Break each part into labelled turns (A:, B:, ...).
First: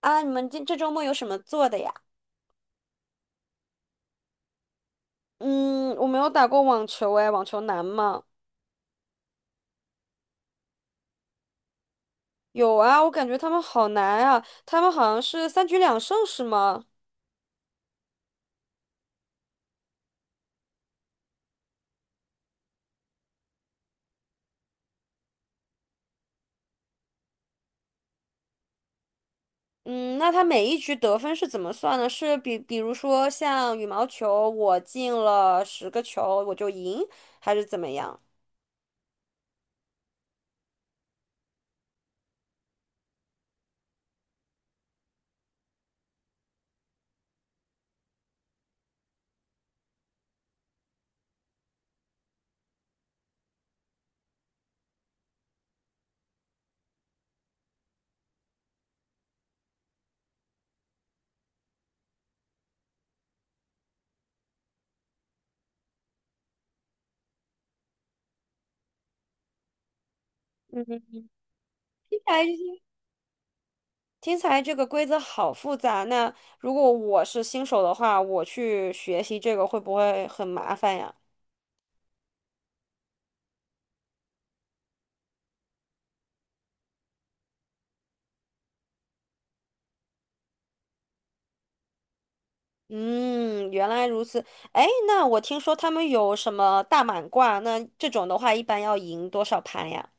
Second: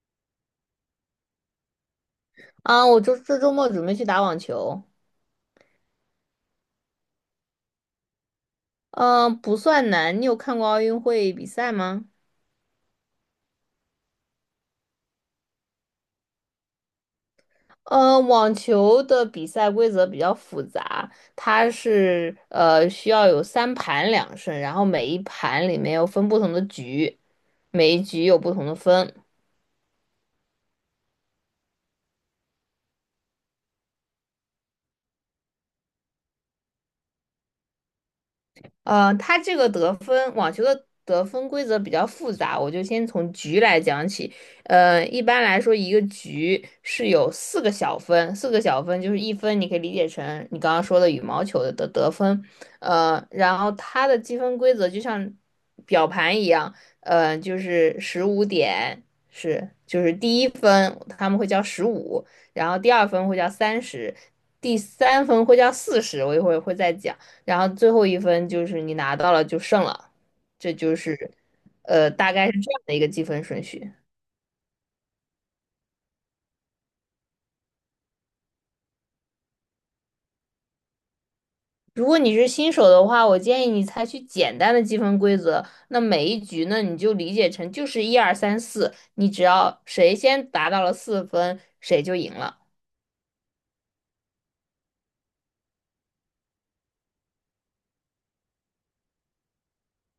A: 啊，你们今这周末有什么做的呀？
B: 啊，我这周末准备去打网球。
A: 嗯，我没有打过网球哎，网球难吗？
B: 嗯，不算难。你有看过奥运会比赛吗？
A: 有啊，我感觉他们好难啊，他们好像是三局两胜是吗？
B: 网球的比赛规则比较复杂，它是需要有三盘两胜，然后每一盘里面又分不同的局，每一局有不同的分。
A: 嗯，那他每一局得分是怎么算的？是比如说像羽毛球，我进了10个球我就赢，还是怎么样？
B: 它这个得分网球的得分规则比较复杂，我就先从局来讲起。一般来说，一个局是有四个小分，四个小分就是一分，你可以理解成你刚刚说的羽毛球的得分。然后它的积分规则就像表盘一样。就是十五点是，就是第一分他们会叫十五，然后第二分会叫30，第三分会叫40，我一会儿会再讲。然后最后一分就是你拿到了就胜了，这
A: 嗯，
B: 就是
A: 起
B: 大
A: 来
B: 概是这样的一个积分顺序。
A: 听起来这个规则好复杂。那如果我是新手的话，我去学习这个会不会很麻烦呀？
B: 如果你是新手的话，我建议你采取简单的积分规则。那每一局呢，你就理解成就是一二三四，你只要谁先达到了四分，谁就赢了。
A: 嗯，原来如此。哎，那我听说他们有什么大满贯，那这种的话一般要赢多少盘呀？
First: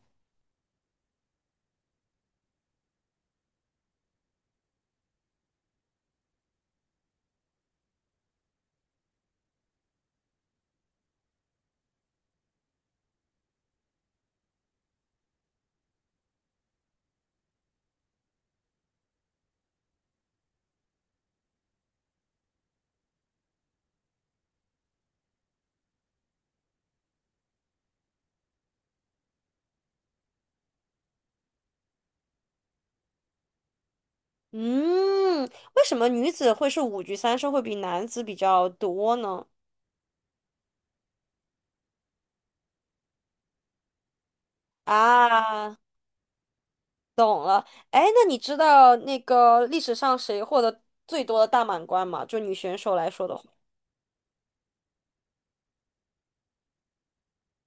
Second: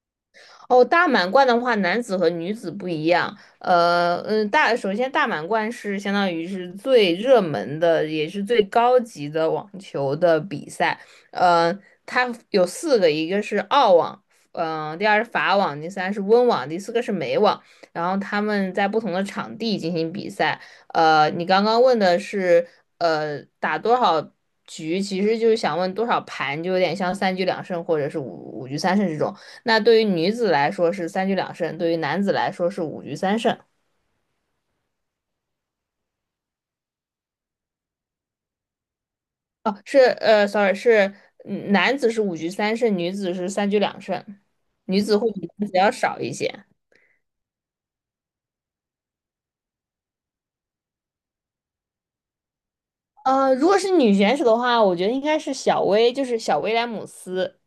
B: 哦，大满贯的话，男子和女子不一样。首先大满贯是相当于是最热门的，也是最高级的网球的比赛。呃，它有四个，一个是澳网，第二是法网，第三是温网，第四个是美网。然后他们在不同的场地进行比赛。你刚刚问的是，打多少局，其实就是想问多少盘，就有点像三局两胜或者是五局三胜这种。那对于女子来说是三局两胜，对于男子来说是五局三胜。
A: 嗯，为什么女子会是五局三胜会比男子比较多呢？
B: 哦，是，sorry，是男子是五局三胜，女子是三局两胜，女子会比男
A: 啊，
B: 子要少一些。
A: 哎，那你知道那个历史上谁获得最多的大满贯吗？就女选手来说的话，
B: 如果是女选手的话，我觉得应该是小威，就是小威廉姆斯。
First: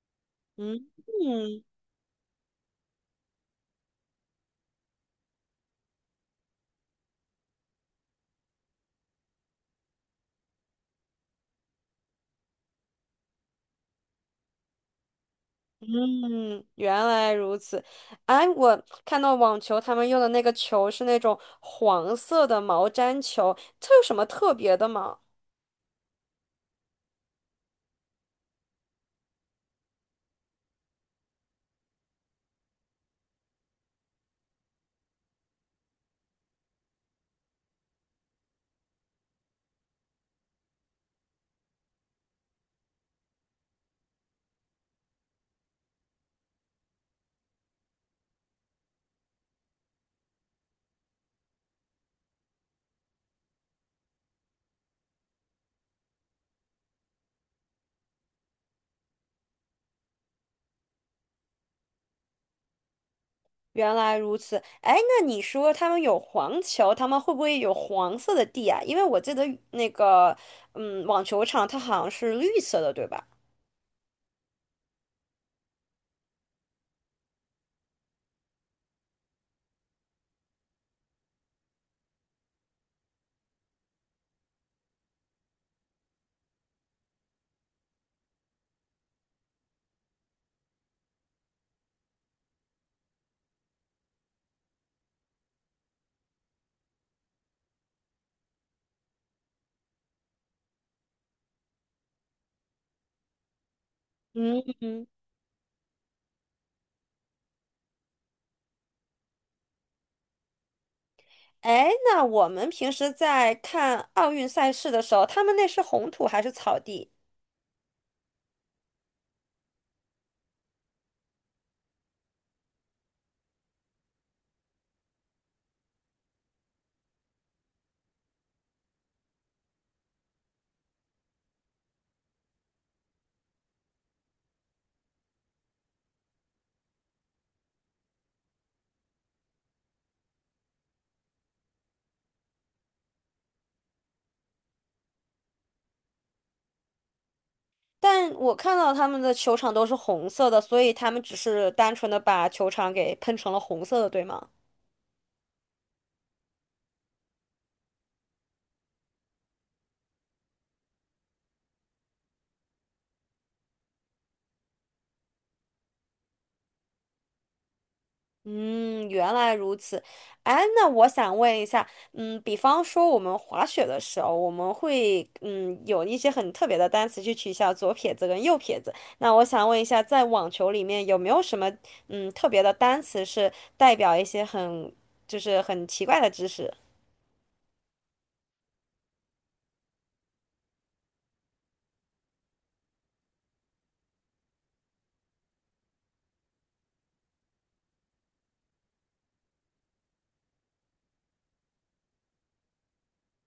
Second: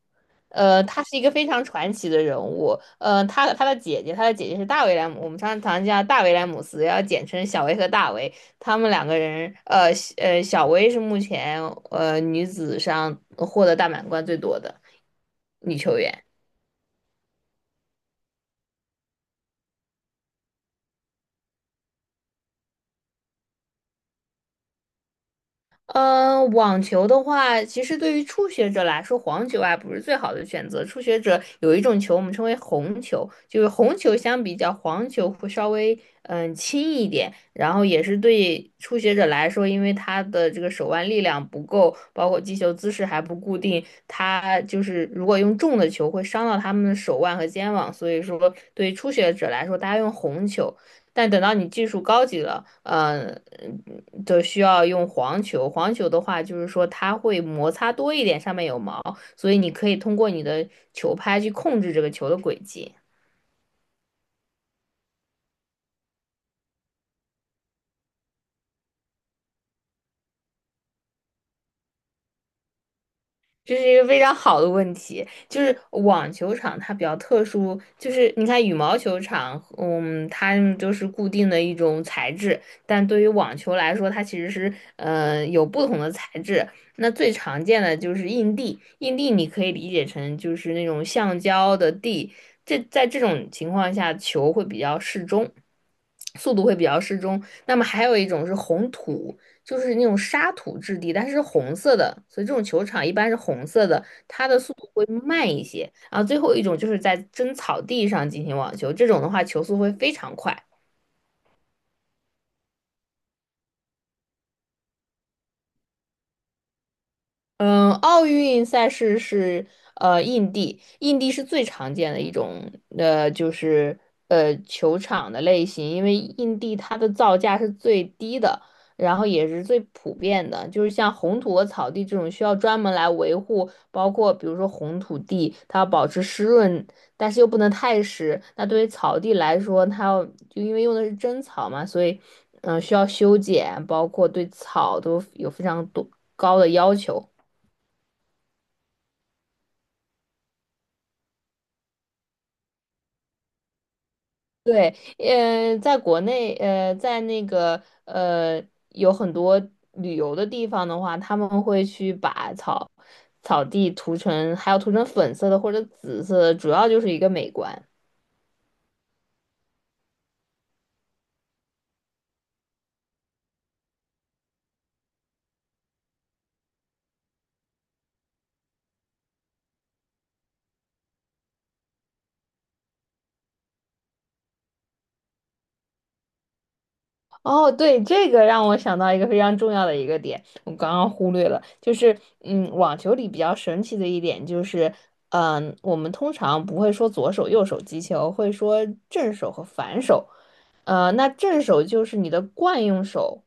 A: 嗯
B: 她是一个非常
A: 嗯
B: 传奇的人物。她的姐姐，她的姐姐是大威廉姆，我们常常叫大威廉姆斯，要简称小威和大威。他们两个人，小威是目前女子上获得大满贯最多的女球员。
A: 嗯，原来如此。哎，我看到网球他们用的那个球是那种黄色的毛毡球，它有什么特别的吗？
B: 嗯，网球的话，其实对于初学者来说，黄球啊不是最好的选择。初学者有一种球，我们称为红球，就是红球相比较黄球会稍微轻一点，然后也是对初学者来说，因为他的这个手腕力量不够，包括击球姿势还不固定，他就是如果用重的球会伤到他们的手腕和肩膀，所以说对于初学者来说，大家用红球。但等到你技术高级了，就需要用黄球。黄球的话，就是说它会摩擦多一点，上面有毛，所以你可以通过你的球拍去控制这个球的轨迹。
A: 原来如此，哎，那你说他们有黄球，他们会不会有黄色的地啊？因为我记得那个，嗯，网球场它好像是绿色的，对吧？
B: 这是一个非常好的问题，就是网球场它比较特殊，就是你看羽毛球场，它们就是固定的一种材质，但对于网球来说，它其实是有不同的材质。那最常见的就是硬地，硬地你可以理解成就是那种橡胶的地，这在这种情况下球会比较适中。速度会比较适中。那么还有一种是红土，就是那种沙土质地，但是是红色的，所以这种球场一般是红色的，它的
A: 嗯
B: 速度会
A: 嗯。
B: 慢一些。然后最后一种就是在真草地上进行网球，这种的话球速会非常快。
A: 哎，那我们平时在看奥运赛事的时候，他们那是红土还是草地？
B: 嗯，奥运赛事是印地，印地是最常见的一种就是球场的类型，因为印地它的造价是最低的，然后也是最普遍的，就是像红土和草地这种需要专门来维护，包括比如说红土地，它要保持湿润，但是又不能太湿。那对于草地来说，它要就因为用的是真草嘛，所以需要修剪，包括对草都有非常多高的要求。
A: 但我看到他们的球场都是红色的，所以他们只是单纯的把球场给喷成了红色的，对吗？
B: 对，在国内，在那个，有很多旅游的地方的话，他们会去把草地涂成，还有涂成粉色的或者紫色的，主要就是一个美观。
A: 嗯，原来如此。哎，那我想问一下，嗯，比方说我们滑雪的时候，我们会嗯有一些很特别的单词去取消左撇子跟右撇子。那我想问一下，在网球里面有没有什么嗯特别的单词是代表一些很就是很奇怪的知识？
B: 哦，对，这个让我想到一个非常重要的一个点，我刚刚忽略了，就是，网球里比较神奇的一点就是，我们通常不会说左手右手击球，会说正手和反手。那正手就是你的惯用手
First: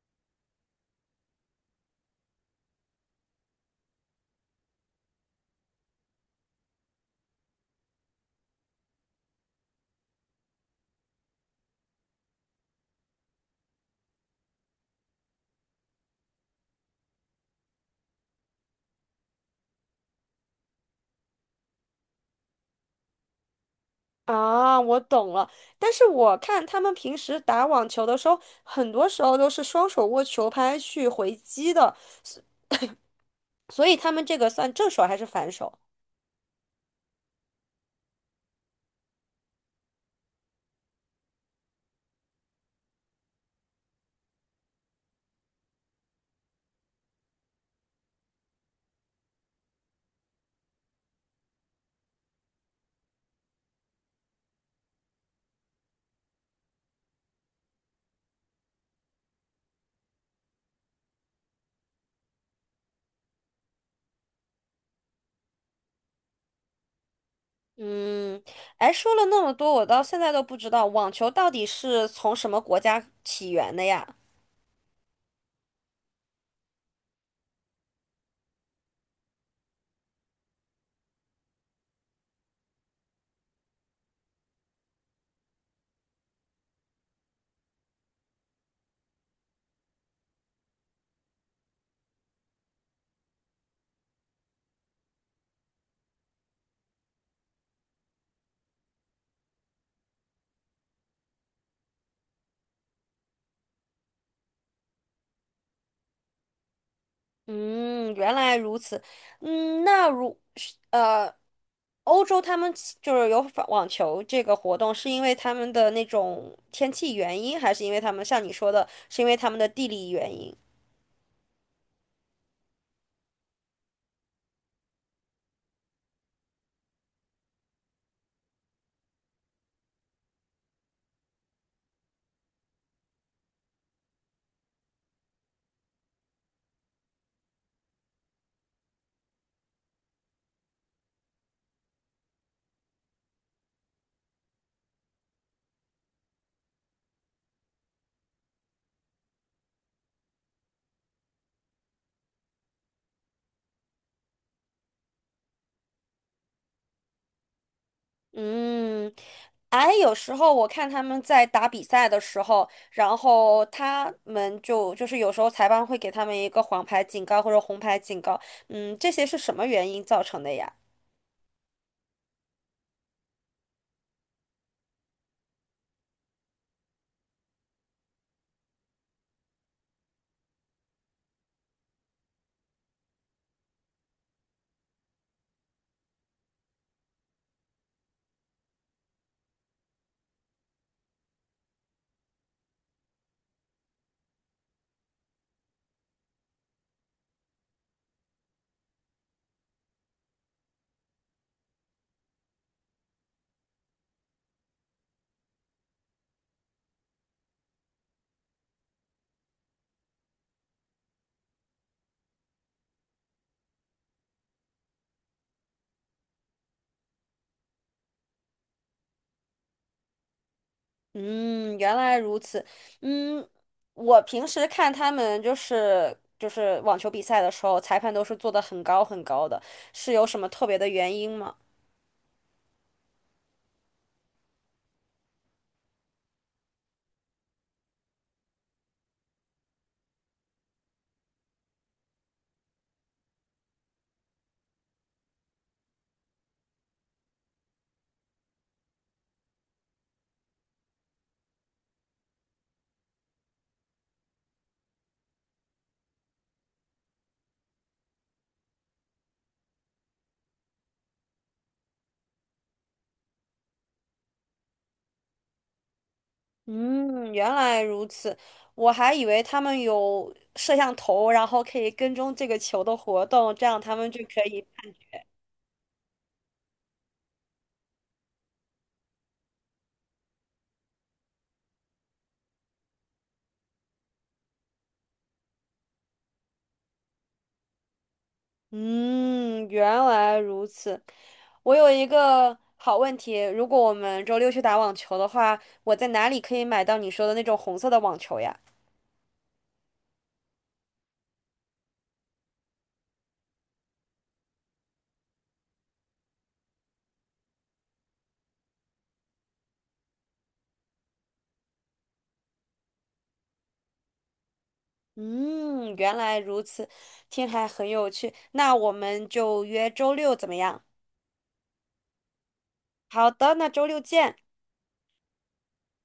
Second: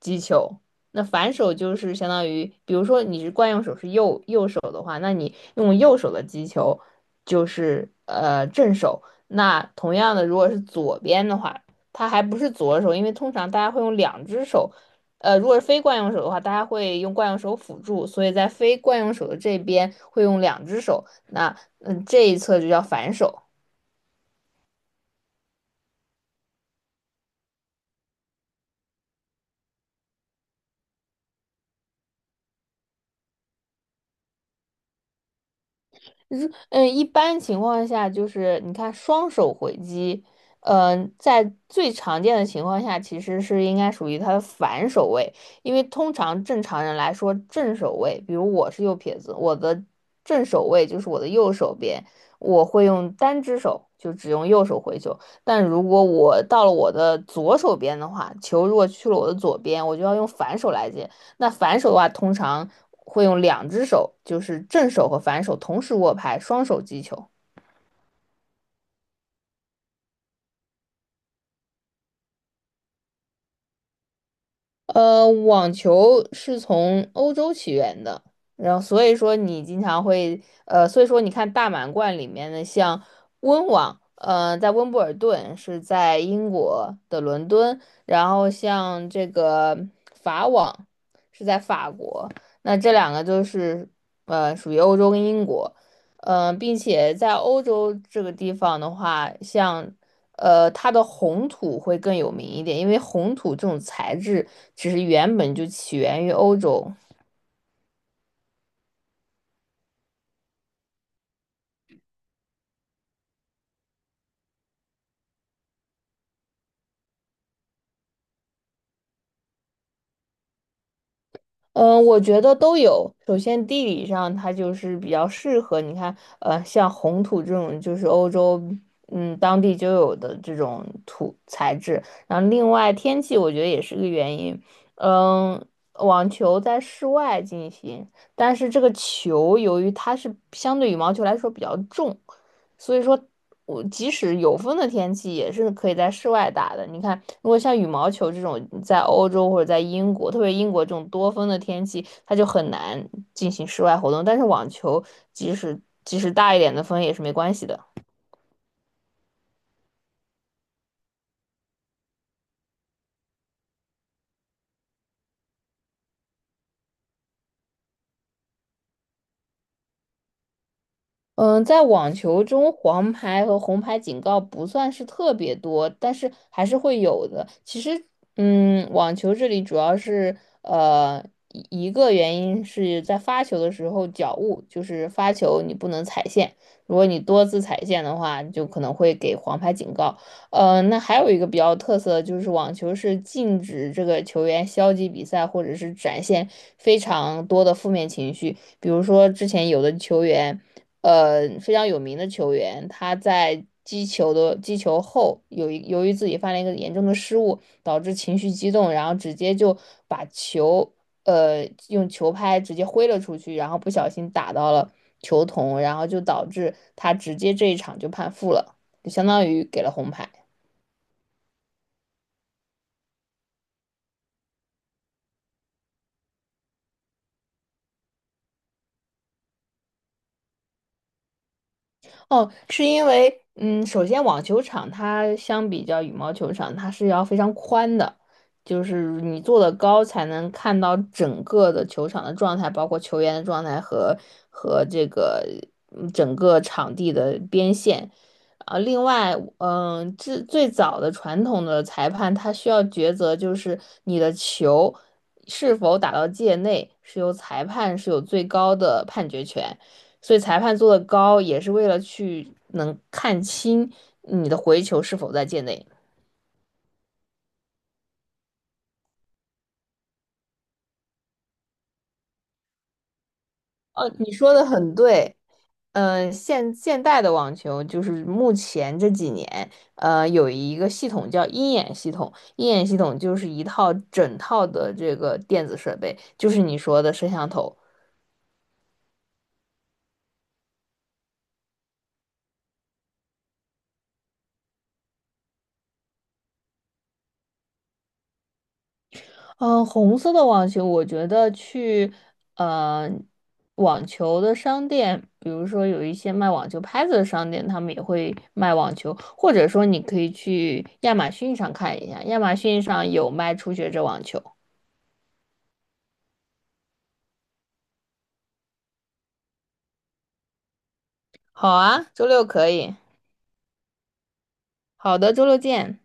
B: 击球，那反手就是相当于，比如说你是惯用手是右手的话，那你用右手的击球就是正手，那同样的，如果是左边的话。它还不是左手，因为通常大家会用两只手。如果是非惯用手的话，大家会用惯用手辅助，所以在非惯用手的这边会用两只手，那这一侧就叫反手。
A: 啊，我懂了。但是我看他们平时打网球的时候，很多时候都是双手握球拍去回击的，所以他们这个算正手还是反手？
B: 如一般情况下就是你看双手回击，在最常见的情况下，其实是应该属于它的反手位，因为通常正常人来说，正手位，比如我是右撇子，我的正手位就是我的右手边，我会用单只手，就只用右手回球。但如果我到了我的左手边的话，球如果去了我的左边，我就要用反手来接。那反手的话，通常会用两只手，就是正手和反手同时握拍，双手击球。
A: 嗯，哎，说了那么多，我到现在都不知道网球到底是从什么国家起源的呀？
B: 网球是从欧洲起源的，然后所以说你经常会，所以说你看大满贯里面的像温网，在温布尔顿是在英国的伦敦，然后像这个法网是在法国，那这两个就是属于欧洲跟英国。并且在欧洲这个地方的话，像它的红土会更有名一点，因为红土这种材质其实原本就起源于欧洲。
A: 嗯，原来如此。嗯，那如是欧洲他们起就是有法网球这个活动，是因为他们的那种天气原因，还是因为他们像你说的，是因为他们的地理原因？
B: 嗯，我觉得都有。首先，地理上它就是比较适合，你看，像红土这种就是欧洲，当地就有的这种土材质。然后，另外天气我觉得也是个原因。嗯，网球在室外进行，但是这个球由于它是相对羽毛球来说比较重。所以说我即使有风的天气也是可以在室外打的。你看，如果像羽毛球这种在欧洲或者在英国，特别英国这种多风的天气，它就很难进行室外活动。但是网球即使大一点的风也是没关系的。
A: 嗯，哎，有时候我看他们在打比赛的时候，然后他们就是有时候裁判会给他们一个黄牌警告或者红牌警告，嗯，这些是什么原因造成的呀？
B: 嗯，在网球中，黄牌和红牌警告不算是特别多，但是还是会有的。其实，网球这里主要是呃一个原因是在发球的时候脚误，就是发球你不能踩线，如果你多次踩线的话，就可能会给黄牌警告。那还有一个比较特色的就是网球是禁止这个球员消极比赛或者是展现非常多的负面情绪，比如说之前有的球员。非常有名的球员，他在击球后，由于自己犯了一个严重的失误，导致情绪激动，然后直接就把球用球拍直接挥了出去，然后不小心打到了球童，然后就导致他直接这一场就判负了，就相当于给了红牌。
A: 嗯，原来如此。嗯，我平时看他们就是网球比赛的时候，裁判都是做的很高很高的，是有什么特别的原因吗？
B: 哦，是因为，首先网球场它相比较羽毛球场，它是要非常宽的，就是你坐的高才能看到整个的球场的状态，包括球员的状态和这个整个场地的边线。啊，另外，这最早的传统的裁判他需要抉择，就是你的球是否打到界内，是由裁判是有最高的判决权。所以裁判做的高也是为了去能看清你的回球是否在界内。
A: 嗯，原来如此，我还以为他们有摄像头，然后可以跟踪这个球的活动，这样他们
B: 哦，
A: 就
B: 你
A: 可
B: 说
A: 以。
B: 的很对。现代的网球就是目前这几年，有一个系统叫鹰眼系统。鹰眼系统就是一套整套的这个电子设备，就是你说的摄像头。
A: 嗯，原来如此。我有一个好问题，如果我们周六去打网球的话，我在哪里可以买到你说的那种红色的网球呀？
B: 嗯，红色的网球，我觉得去呃网球的商店，比如说有一些卖网球拍子的商店，他们也会卖网球，或者说你可以去亚马逊上看一下，亚马逊上有卖初学者网球。
A: 嗯，原来如此，听还很有趣。那我们就约周六怎么样？
B: 好啊，周六可以。
A: 好的，那周六见。
B: 好的，周六见。